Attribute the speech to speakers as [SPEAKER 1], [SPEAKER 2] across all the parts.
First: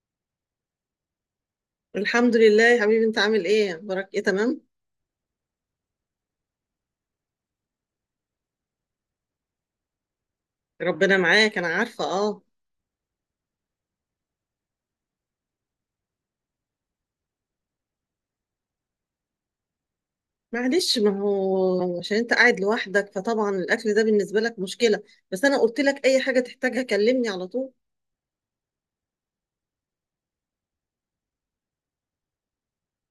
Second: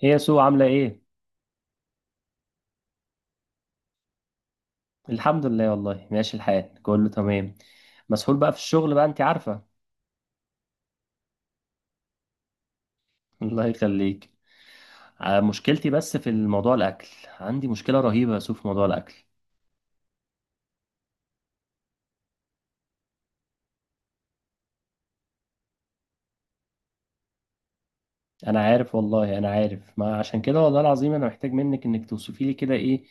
[SPEAKER 1] هي يا سو عاملة ايه؟
[SPEAKER 2] الحمد لله يا حبيبي، انت عامل ايه؟ اخبارك ايه؟ تمام.
[SPEAKER 1] الحمد لله والله، ماشي الحال كله تمام. مسحول بقى في الشغل بقى، انت عارفة.
[SPEAKER 2] ربنا معاك، انا عارفه، اه.
[SPEAKER 1] الله يخليك. مشكلتي بس في الموضوع الأكل. عندي مشكلة رهيبة يا سو في موضوع الأكل.
[SPEAKER 2] معلش، ما هو عشان انت قاعد لوحدك فطبعا الاكل ده بالنسبه لك مشكله. بس انا قلت لك اي حاجه تحتاجها كلمني على طول.
[SPEAKER 1] أنا عارف والله، أنا عارف، ما عشان كده والله العظيم أنا محتاج منك إنك توصفي لي كده ايه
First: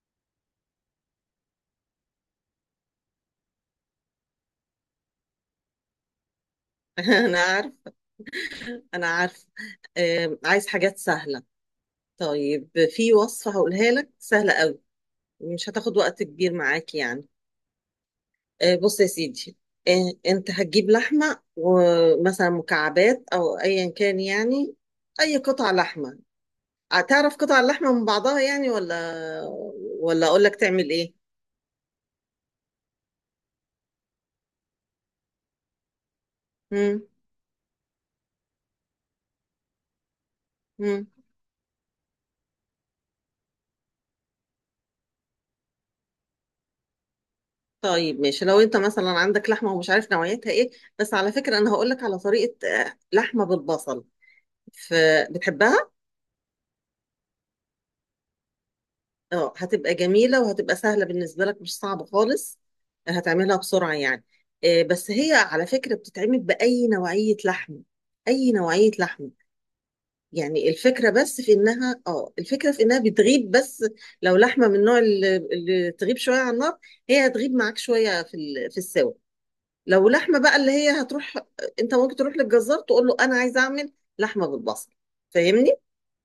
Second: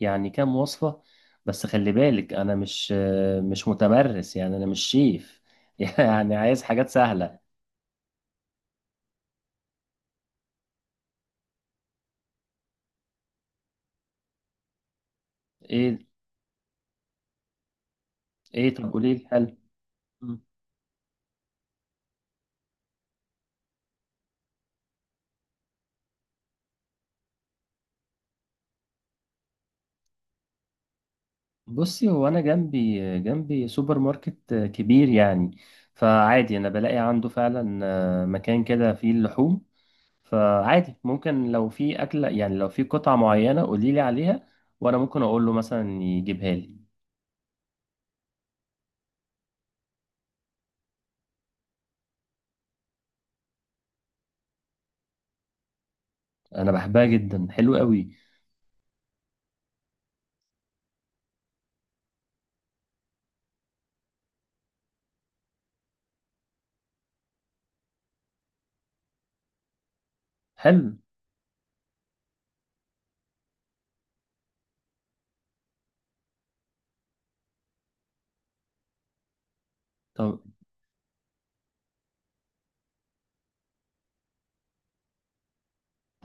[SPEAKER 1] يعني، كام وصفة. بس خلي بالك أنا مش متمرس، يعني أنا مش شيف. يعني عايز حاجات سهلة.
[SPEAKER 2] انا عارف. انا عارف. آه، عايز حاجات سهله. طيب، في وصفه هقولها لك سهله قوي، مش هتاخد
[SPEAKER 1] ايه.
[SPEAKER 2] وقت كبير معاك يعني.
[SPEAKER 1] ايه،
[SPEAKER 2] آه،
[SPEAKER 1] طب
[SPEAKER 2] بص يا
[SPEAKER 1] قولي لي حل.
[SPEAKER 2] سيدي. انت هتجيب لحمه ومثلا مكعبات او ايا كان يعني، اي قطع لحمه. هتعرف قطع اللحمة من بعضها يعني، ولا ولا اقول لك تعمل ايه؟
[SPEAKER 1] بصي، هو انا جنبي جنبي سوبر ماركت كبير يعني، فعادي انا بلاقي
[SPEAKER 2] مم.
[SPEAKER 1] عنده فعلا مكان كده فيه اللحوم. فعادي
[SPEAKER 2] مم.
[SPEAKER 1] ممكن لو في اكله، يعني لو في قطعه معينه قولي لي عليها، وانا ممكن اقول له مثلا يجيبها لي.
[SPEAKER 2] طيب ماشي، لو انت مثلا عندك لحمة ومش عارف نوعيتها ايه، بس على فكرة انا هقول لك على طريقة لحمة بالبصل. فبتحبها؟
[SPEAKER 1] انا بحبها جدا، حلو قوي.
[SPEAKER 2] اه، هتبقى جميلة وهتبقى سهلة بالنسبة لك، مش صعبة خالص. هتعملها بسرعة يعني. بس هي على فكرة بتتعمل بأي نوعية لحم، أي نوعية لحم. يعني
[SPEAKER 1] حلو.
[SPEAKER 2] الفكرة بس في إنها الفكرة في إنها بتغيب بس. لو لحمة من النوع اللي تغيب شوية على النار، هي هتغيب معاك شوية في ال- في السوا. لو لحمة
[SPEAKER 1] طب،
[SPEAKER 2] بقى اللي هي هتروح، أنت ممكن تروح للجزار تقول له أنا عايزة أعمل لحمة بالبصل. فاهمني؟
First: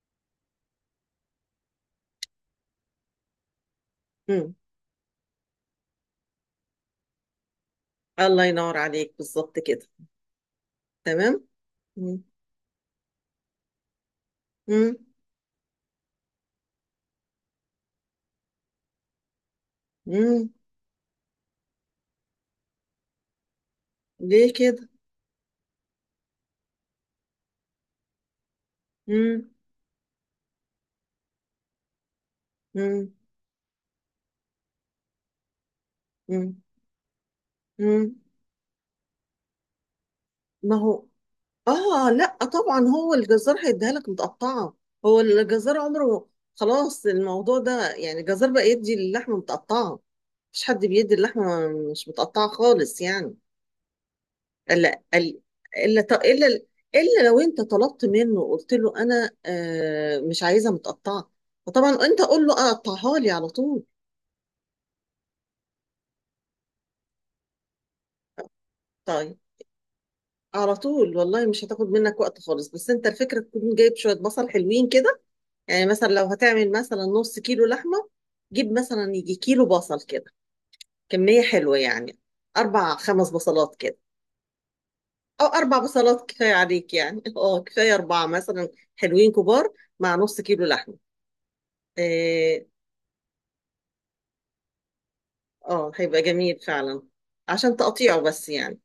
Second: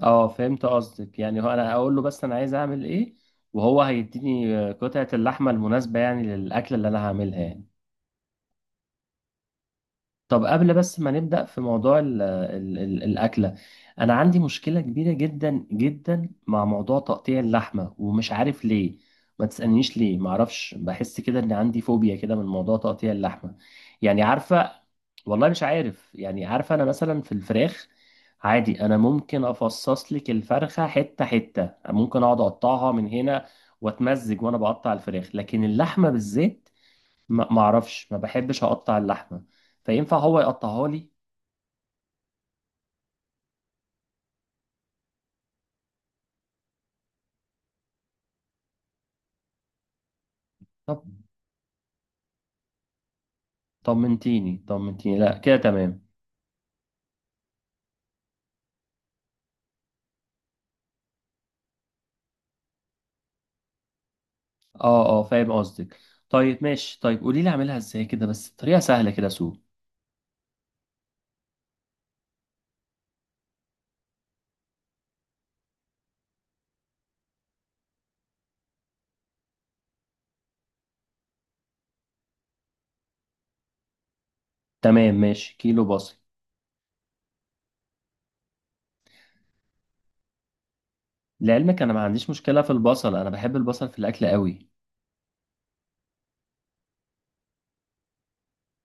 [SPEAKER 1] اه فهمت قصدك، يعني هو انا اقول له بس انا عايز اعمل ايه، وهو
[SPEAKER 2] مم.
[SPEAKER 1] هيديني قطعه اللحمه المناسبه يعني للاكله اللي انا هعملها يعني.
[SPEAKER 2] الله ينور عليك، بالظبط كده.
[SPEAKER 1] طب قبل بس ما
[SPEAKER 2] تمام؟
[SPEAKER 1] نبدأ في موضوع ال
[SPEAKER 2] مم.
[SPEAKER 1] ال ال الأكلة، أنا عندي مشكلة
[SPEAKER 2] مم.
[SPEAKER 1] كبيرة جدا جدا مع موضوع تقطيع اللحمة ومش عارف ليه. ما تسألنيش ليه،
[SPEAKER 2] مم.
[SPEAKER 1] معرفش، بحس كده إن عندي فوبيا كده من موضوع تقطيع اللحمة، يعني
[SPEAKER 2] ليه
[SPEAKER 1] عارفة.
[SPEAKER 2] كده؟
[SPEAKER 1] والله مش عارف، يعني عارفة، أنا مثلا في الفراخ عادي أنا ممكن
[SPEAKER 2] مم.
[SPEAKER 1] أفصص لك الفرخة حتة حتة، ممكن أقعد أقطعها من
[SPEAKER 2] مم.
[SPEAKER 1] هنا وأتمزج وأنا بقطع الفراخ، لكن اللحمة
[SPEAKER 2] مم.
[SPEAKER 1] بالذات ما اعرفش،
[SPEAKER 2] مم.
[SPEAKER 1] ما بحبش اقطع اللحمه، فينفع هو
[SPEAKER 2] ما
[SPEAKER 1] يقطعها
[SPEAKER 2] هو،
[SPEAKER 1] لي؟
[SPEAKER 2] اه لا طبعا هو الجزار هيديها لك متقطعه. هو الجزار عمره، خلاص الموضوع ده يعني، الجزار بقى يدي اللحمه متقطعه. مفيش حد
[SPEAKER 1] طب،
[SPEAKER 2] بيدي اللحمه مش متقطعه خالص يعني.
[SPEAKER 1] طمنتيني
[SPEAKER 2] الا
[SPEAKER 1] طمنتيني، لا
[SPEAKER 2] الا
[SPEAKER 1] كده تمام.
[SPEAKER 2] الا الا, إلا لو انت طلبت منه قلت له انا مش عايزها متقطعه. فطبعا انت قول له اقطعها لي على طول.
[SPEAKER 1] اه اه، فاهم قصدك. طيب ماشي، طيب قولي لي اعملها ازاي كده، بس بطريقه سهله كده
[SPEAKER 2] طيب،
[SPEAKER 1] سو.
[SPEAKER 2] على طول والله مش هتاخد منك وقت خالص، بس انت الفكره تكون جايب شويه بصل حلوين كده. يعني مثلا لو هتعمل مثلا نص كيلو لحمة، جيب مثلا يجي كيلو بصل كده، كمية حلوة يعني، أربع خمس بصلات كده،
[SPEAKER 1] تمام
[SPEAKER 2] أو
[SPEAKER 1] ماشي،
[SPEAKER 2] أربع
[SPEAKER 1] كيلو بصل.
[SPEAKER 2] بصلات كفاية عليك يعني. أه كفاية أربعة مثلا، حلوين كبار، مع نص كيلو لحمة.
[SPEAKER 1] لعلمك انا ما عنديش
[SPEAKER 2] آه.
[SPEAKER 1] مشكله في البصل، انا بحب البصل في الاكل قوي.
[SPEAKER 2] هيبقى جميل فعلا. عشان تقطيعه بس يعني،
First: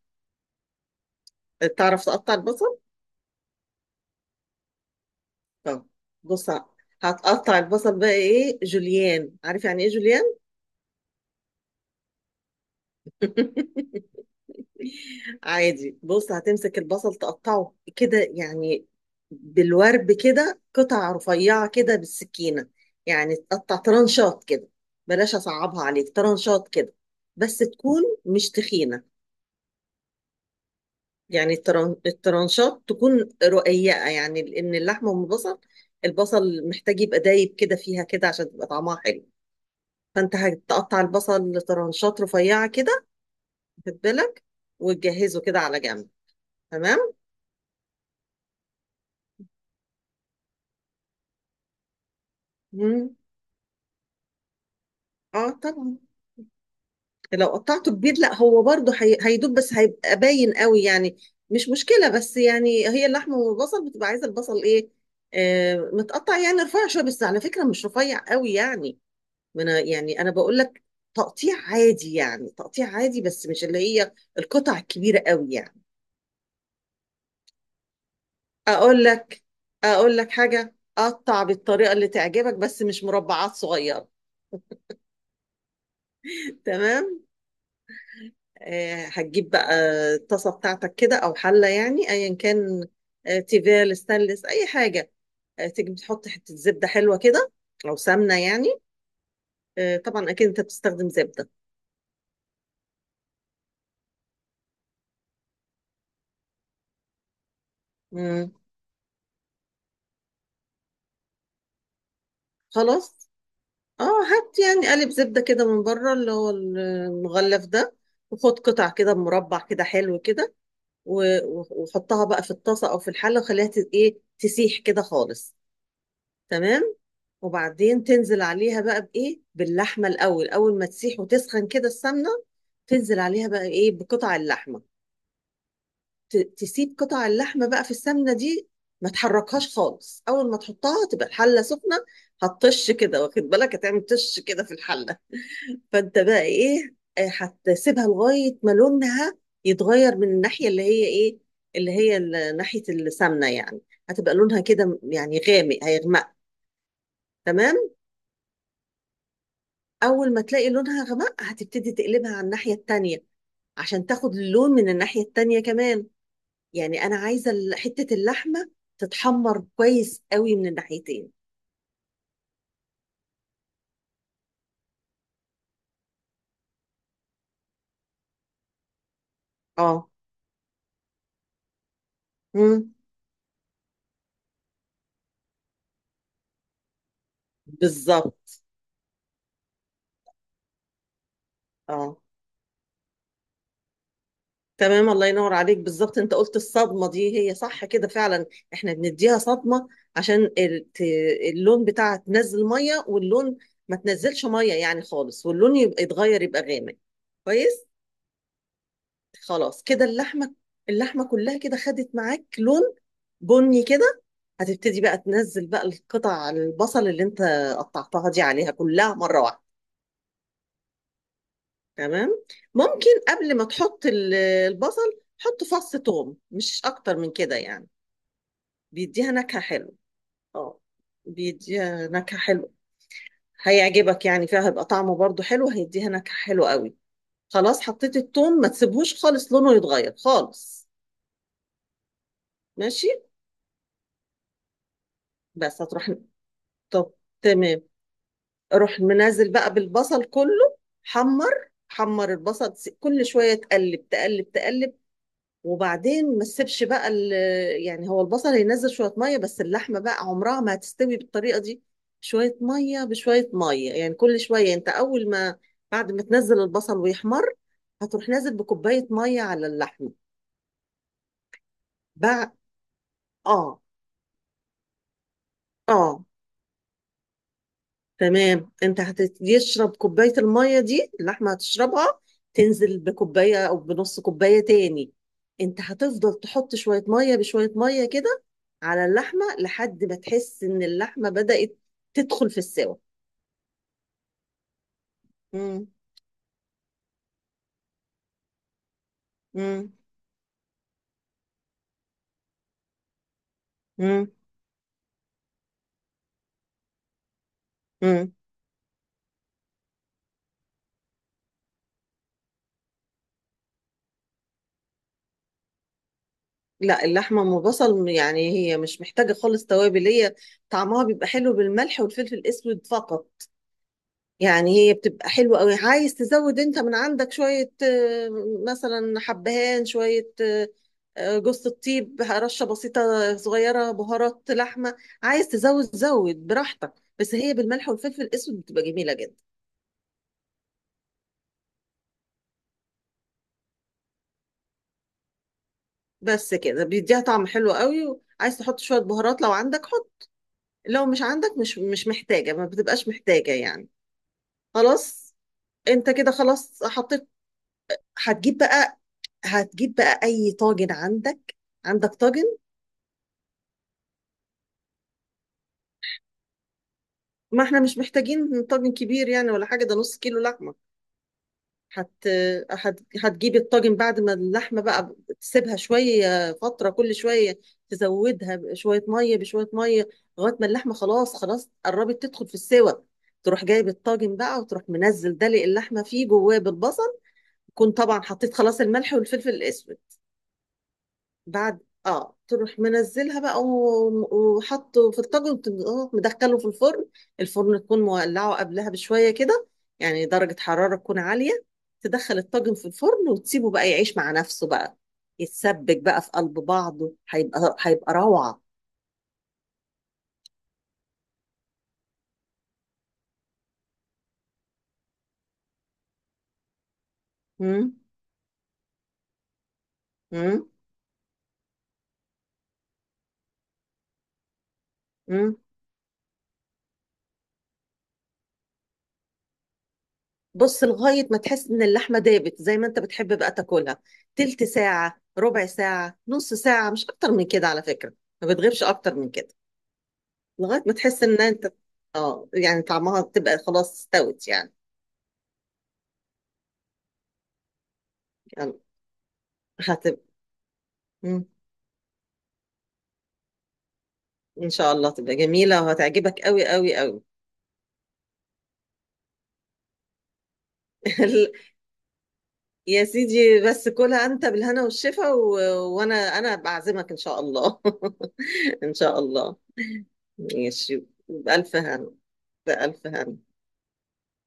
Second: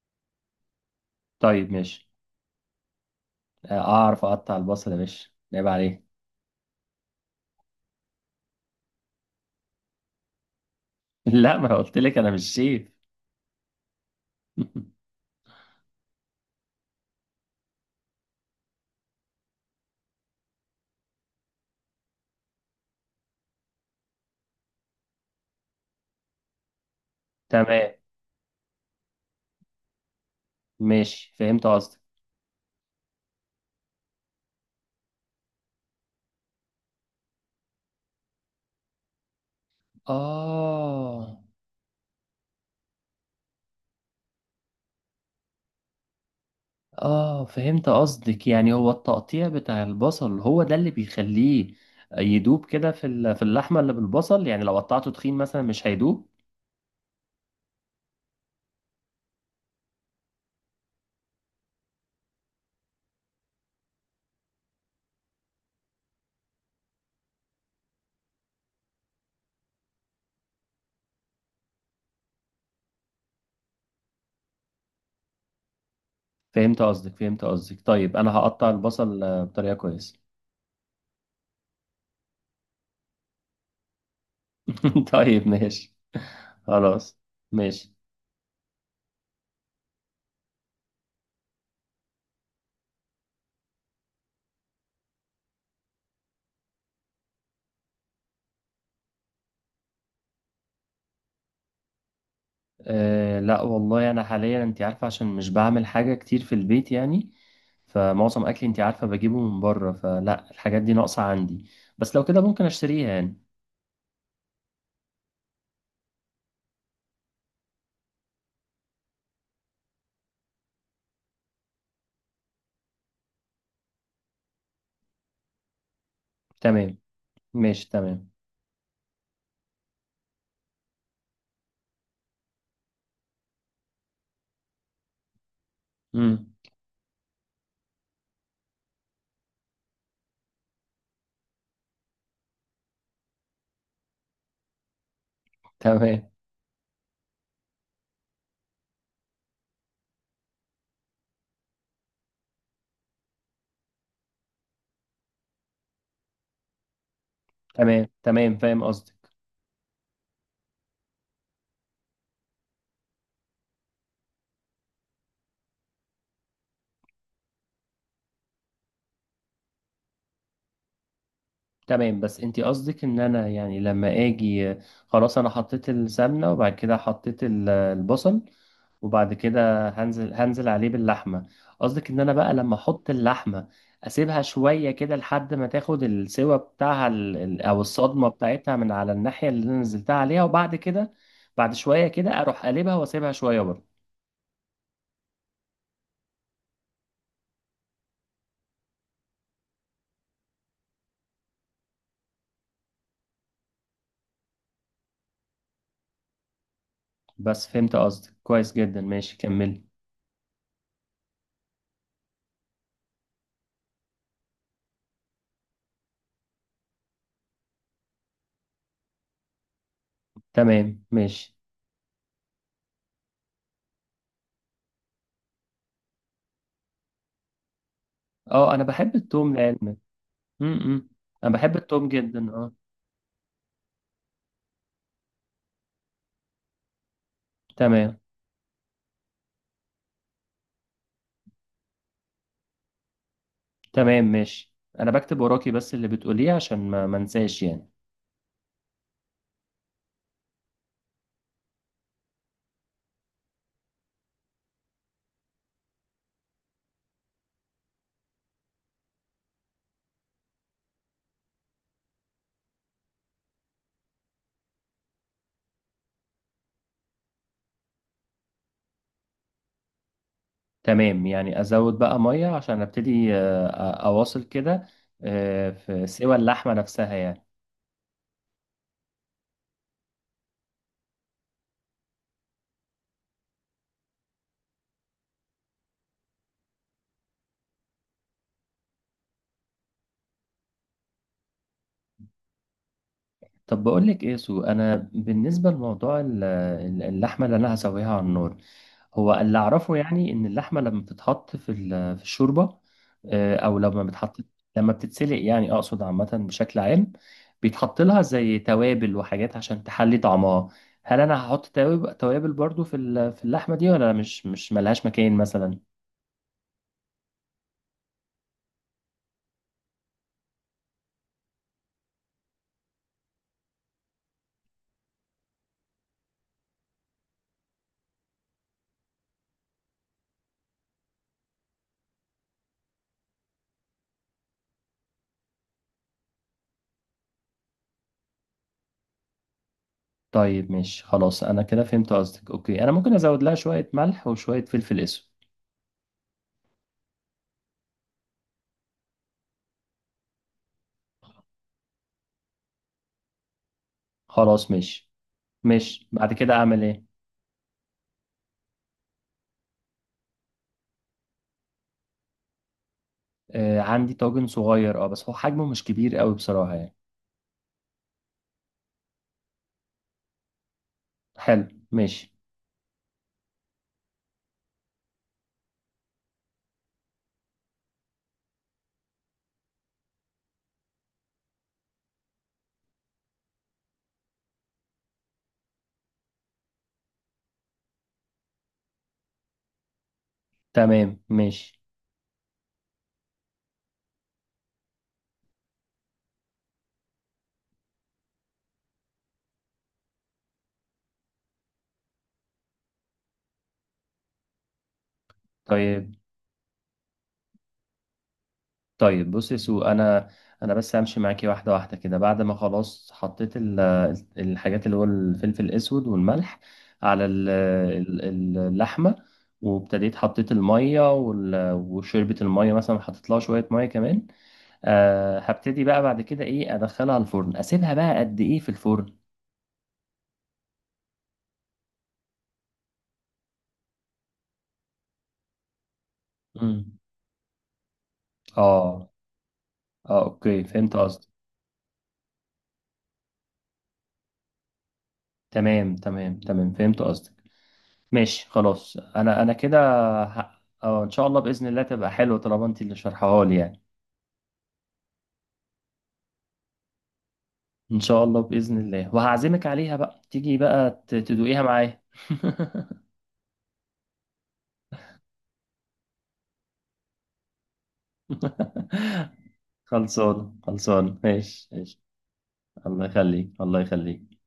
[SPEAKER 1] طيب
[SPEAKER 2] تعرف
[SPEAKER 1] ماشي،
[SPEAKER 2] تقطع البصل؟
[SPEAKER 1] اعرف اقطع البصل يا باشا، عيب
[SPEAKER 2] طب
[SPEAKER 1] عليه.
[SPEAKER 2] بص، هتقطع البصل بقى إيه جوليان. عارف يعني إيه جوليان؟
[SPEAKER 1] لا، ما قلت لك انا مش شيف.
[SPEAKER 2] عادي بص، هتمسك البصل تقطعه كده يعني، بالورب كده قطع رفيعة كده بالسكينة. يعني تقطع طرنشات كده، بلاش أصعبها عليك طرنشات كده، بس
[SPEAKER 1] تمام
[SPEAKER 2] تكون مش تخينة.
[SPEAKER 1] ماشي،
[SPEAKER 2] يعني
[SPEAKER 1] فهمت قصدك.
[SPEAKER 2] الطرنشات تكون رقيقة، يعني لأن اللحمة والبصل، البصل محتاج يبقى دايب كده فيها كده عشان تبقى طعمها حلو. فأنت هتقطع
[SPEAKER 1] اه
[SPEAKER 2] البصل لطرنشات رفيعة كده، خد بالك، وتجهزه كده على جنب. تمام؟
[SPEAKER 1] اه، فهمت قصدك، يعني هو التقطيع بتاع البصل هو ده اللي بيخليه يدوب كده في
[SPEAKER 2] مم.
[SPEAKER 1] ال- في اللحمة اللي بالبصل، يعني لو قطعته تخين
[SPEAKER 2] اه
[SPEAKER 1] مثلا مش
[SPEAKER 2] طبعا.
[SPEAKER 1] هيدوب.
[SPEAKER 2] لو قطعته كبير لا، هو برضه هي هيدوب بس هيبقى باين قوي يعني. مش مشكله، بس يعني هي اللحمه والبصل بتبقى عايزه البصل ايه، متقطع يعني رفيع شويه، بس على فكره مش رفيع قوي يعني. ما انا يعني انا بقول لك تقطيع عادي، يعني تقطيع عادي بس مش اللي هي القطع الكبيره قوي يعني.
[SPEAKER 1] فهمت قصدك. طيب انا هقطع
[SPEAKER 2] اقول
[SPEAKER 1] البصل
[SPEAKER 2] لك،
[SPEAKER 1] بطريقة كويسة.
[SPEAKER 2] اقول لك حاجه، قطع بالطريقه اللي تعجبك بس مش مربعات صغيره.
[SPEAKER 1] طيب ماشي. خلاص
[SPEAKER 2] تمام.
[SPEAKER 1] ماشي.
[SPEAKER 2] هتجيب بقى الطاسة بتاعتك كده أو حلة يعني، أيا كان. تيفال، ستانلس، أي حاجة. تيجي تحط حتة زبدة حلوة كده، أو سمنة يعني. طبعا أكيد أنت بتستخدم زبدة.
[SPEAKER 1] أه، لا والله، انا حاليا انت عارفة عشان مش بعمل حاجة كتير في البيت يعني، فمعظم
[SPEAKER 2] مم.
[SPEAKER 1] اكلي انت عارفة بجيبه من بره، فلا الحاجات دي ناقصة عندي، بس لو كده ممكن اشتريها
[SPEAKER 2] خلاص،
[SPEAKER 1] يعني.
[SPEAKER 2] اه هات يعني قالب زبدة كده من بره اللي هو المغلف ده، وخد قطع كده مربع كده حلو كده، وحطها بقى في الطاسة أو في الحلة وخليها ت- إيه تسيح كده خالص. تمام.
[SPEAKER 1] تمام ماشي.
[SPEAKER 2] وبعدين
[SPEAKER 1] تمام.
[SPEAKER 2] تنزل عليها بقى بايه باللحمه الاول، اول ما تسيح وتسخن كده السمنه، تنزل عليها بقى ايه بقطع اللحمه.
[SPEAKER 1] مم.
[SPEAKER 2] تسيب قطع اللحمه بقى في السمنه دي، ما تحركهاش خالص. اول ما تحطها تبقى الحله سخنه، هتطش كده، واخد بالك، هتعمل طش كده في الحله. فانت
[SPEAKER 1] تمام
[SPEAKER 2] بقى ايه، هتسيبها لغايه ما لونها يتغير من الناحيه اللي هي ايه، اللي هي ال- ناحيه السمنه يعني. هتبقى لونها كده يعني غامق، هيغمق. تمام.
[SPEAKER 1] تمام تمام، فاهم قصدك.
[SPEAKER 2] اول ما تلاقي لونها غمق، هتبتدي تقلبها على الناحية التانية عشان تاخد اللون من الناحية التانية كمان. يعني انا عايزة ال- حتة اللحمة تتحمر كويس قوي من الناحيتين.
[SPEAKER 1] تمام، بس انت قصدك ان انا يعني لما اجي، خلاص انا حطيت السمنه وبعد كده حطيت البصل، وبعد كده
[SPEAKER 2] اه.
[SPEAKER 1] هنزل عليه باللحمه. قصدك ان انا بقى لما
[SPEAKER 2] مم.
[SPEAKER 1] احط اللحمه، اسيبها شويه كده لحد ما تاخد السوا بتاعها، او الصدمه
[SPEAKER 2] بالظبط.
[SPEAKER 1] بتاعتها من على الناحيه اللي انا نزلتها عليها، وبعد كده بعد شويه
[SPEAKER 2] اه
[SPEAKER 1] كده اروح قلبها واسيبها شويه برضه.
[SPEAKER 2] تمام، الله ينور عليك، بالظبط. انت قلت الصدمة، دي هي صح كده فعلا. احنا بنديها صدمة عشان ال- ت- اللون بتاعها تنزل مية، واللون ما تنزلش مية يعني خالص، واللون يبقى يتغير يبقى غامق.
[SPEAKER 1] بس
[SPEAKER 2] كويس.
[SPEAKER 1] فهمت قصدك كويس جدا، ماشي كمل.
[SPEAKER 2] خلاص كده اللحمه، اللحمه كلها كده خدت معاك لون بني كده. هتبتدي بقى تنزل بقى القطع البصل اللي انت قطعتها دي عليها كلها مره واحده.
[SPEAKER 1] تمام ماشي.
[SPEAKER 2] تمام. ممكن قبل ما تحط ال- البصل، حط فص ثوم، مش اكتر من كده يعني.
[SPEAKER 1] اه، انا بحب
[SPEAKER 2] بيديها
[SPEAKER 1] التوم
[SPEAKER 2] نكهه حلوه.
[SPEAKER 1] لان. امم،
[SPEAKER 2] اه،
[SPEAKER 1] انا بحب التوم
[SPEAKER 2] بيديها نكهه
[SPEAKER 1] جدا، اه.
[SPEAKER 2] حلوه، هيعجبك يعني فيها، هيبقى طعمه برضو حلو، هيديها نكهه حلوه قوي. خلاص
[SPEAKER 1] تمام
[SPEAKER 2] حطيت الثوم ما تسيبهوش خالص لونه يتغير خالص. ماشي.
[SPEAKER 1] تمام ماشي، انا بكتب وراكي
[SPEAKER 2] بس
[SPEAKER 1] بس اللي
[SPEAKER 2] هتروح.
[SPEAKER 1] بتقوليه عشان ما
[SPEAKER 2] طب،
[SPEAKER 1] ما انساش
[SPEAKER 2] تمام.
[SPEAKER 1] يعني.
[SPEAKER 2] اروح منزل بقى بالبصل كله. حمر حمر البصل، كل شويه تقلب تقلب تقلب. وبعدين ما تسيبش بقى ال- يعني هو البصل هينزل شويه ميه، بس اللحمه بقى عمرها ما هتستوي بالطريقه دي. شويه ميه بشويه ميه، يعني كل شويه يعني. انت اول ما بعد ما تنزل البصل ويحمر، هتروح نازل بكوبايه ميه على اللحمه
[SPEAKER 1] تمام، يعني ازود بقى ميه
[SPEAKER 2] بقى.
[SPEAKER 1] عشان ابتدي،
[SPEAKER 2] اه.
[SPEAKER 1] اواصل كده في
[SPEAKER 2] اه
[SPEAKER 1] سوى اللحمه نفسها يعني.
[SPEAKER 2] تمام، انت هتشرب كوباية المية دي اللحمة هتشربها. تنزل بكوباية او بنص كوباية تاني. انت هتفضل تحط شوية مية بشوية مية كده على اللحمة لحد ما تحس ان اللحمة بدأت تدخل في السوا.
[SPEAKER 1] طب بقول لك ايه يا سو، انا بالنسبه
[SPEAKER 2] مم.
[SPEAKER 1] لموضوع اللحمه اللي انا هسويها على النار، هو اللي
[SPEAKER 2] مم.
[SPEAKER 1] اعرفه يعني ان اللحمه لما بتتحط في الشوربه، او لما
[SPEAKER 2] مم.
[SPEAKER 1] بتحط، لما بتتسلق يعني، اقصد عامه بشكل عام، بيتحط لها
[SPEAKER 2] مم.
[SPEAKER 1] زي توابل وحاجات عشان تحلي طعمها. هل انا هحط توابل برضو في اللحمه دي، ولا مش ملهاش مكان مثلا؟
[SPEAKER 2] لا، اللحمة ام بصل يعني هي مش محتاجة خالص توابل. هي طعمها بيبقى حلو بالملح والفلفل الاسود فقط، يعني هي بتبقى حلوة قوي. عايز تزود انت من عندك شوية مثلا حبهان، شوية جوز الطيب رشة بسيطة صغيرة، بهارات لحمة، عايز تزود زود براحتك. بس هي بالملح والفلفل الاسود بتبقى جميلة جدا.
[SPEAKER 1] طيب ماشي خلاص، انا كده فهمت قصدك، اوكي انا ممكن ازود لها شويه ملح وشويه فلفل اسود.
[SPEAKER 2] بس كده بيديها طعم حلو قوي. عايز تحط شوية بهارات لو عندك حط، لو مش عندك مش محتاجة، ما بتبقاش محتاجة يعني.
[SPEAKER 1] خلاص ماشي.
[SPEAKER 2] خلاص.
[SPEAKER 1] ماشي،
[SPEAKER 2] انت كده
[SPEAKER 1] بعد كده
[SPEAKER 2] خلاص
[SPEAKER 1] اعمل ايه؟
[SPEAKER 2] حطيت. هتجيب بقى، هتجيب بقى اي طاجن عندك. عندك طاجن؟
[SPEAKER 1] آه، عندي طاجن صغير، اه بس هو حجمه مش كبير قوي بصراحه يعني.
[SPEAKER 2] ما احنا مش محتاجين طاجن كبير يعني ولا حاجة، ده نص كيلو لحمة.
[SPEAKER 1] حلو
[SPEAKER 2] هت...
[SPEAKER 1] ماشي.
[SPEAKER 2] هتجيبي الطاجن بعد ما اللحمة بقى تسيبها شوية فترة، كل شوية تزودها بشوية مية بشوية مية، لغاية ما اللحمة خلاص خلاص قربت تدخل في السوى. تروح جايب الطاجن بقى، وتروح منزل دلق اللحمة فيه جواه بالبصل. تكون طبعا حطيت خلاص الملح والفلفل الأسود.
[SPEAKER 1] تمام ماشي.
[SPEAKER 2] بعد اه تروح منزلها بقى و- وحطه في الطاجن وتم- آه، مدخله في الفرن. الفرن تكون مولعه قبلها بشويه كده، يعني درجه حراره تكون عاليه. تدخل الطاجن في الفرن وتسيبه بقى يعيش مع نفسه بقى، يتسبك
[SPEAKER 1] طيب
[SPEAKER 2] بقى في قلب بعضه، هيبقى روعه.
[SPEAKER 1] طيب، بص يا سو، انا بس همشي معاكي واحده واحده كده، بعد ما خلاص حطيت الحاجات اللي هو الفلفل الاسود والملح على
[SPEAKER 2] مم،
[SPEAKER 1] اللحمه، وابتديت حطيت
[SPEAKER 2] مم،
[SPEAKER 1] الميه وشربت الميه، مثلا حطيت لها شويه ميه كمان. أه،
[SPEAKER 2] مم.
[SPEAKER 1] هبتدي بقى بعد كده ايه، ادخلها الفرن، اسيبها بقى قد ايه في الفرن؟
[SPEAKER 2] بص لغايه ما تحس ان اللحمه دابت زي ما انت بتحب بقى تاكلها. تلت ساعه، ربع ساعه، نص ساعه،
[SPEAKER 1] امم.
[SPEAKER 2] مش اكتر من كده على فكره. ما بتغيبش
[SPEAKER 1] اه
[SPEAKER 2] اكتر من كده.
[SPEAKER 1] اه، اوكي
[SPEAKER 2] لغاية ما
[SPEAKER 1] فهمت
[SPEAKER 2] تحس
[SPEAKER 1] قصدك.
[SPEAKER 2] ان انت اه يعني طعمها تبقى خلاص استوت يعني.
[SPEAKER 1] تمام تمام تمام، فهمت قصدك. ماشي
[SPEAKER 2] يعني
[SPEAKER 1] خلاص، انا كده،
[SPEAKER 2] هتبقى.
[SPEAKER 1] اه، ان شاء الله
[SPEAKER 2] مم.
[SPEAKER 1] باذن الله تبقى حلوه طالما انت اللي شارحاها لي يعني.
[SPEAKER 2] ان شاء الله تبقى جميلة وهتعجبك قوي قوي قوي.
[SPEAKER 1] ان شاء الله باذن الله، وهعزمك عليها بقى تيجي بقى تدوقيها معايا.
[SPEAKER 2] يا سيدي، بس كلها انت بالهنا والشفا، و... وانا انا بعزمك ان شاء الله. ان شاء الله.
[SPEAKER 1] خلصان
[SPEAKER 2] ماشي،
[SPEAKER 1] خلصان، ماشي
[SPEAKER 2] بألف
[SPEAKER 1] ماشي.
[SPEAKER 2] هنا،
[SPEAKER 1] الله
[SPEAKER 2] بألف هنا.
[SPEAKER 1] يخليك، الله يخليك.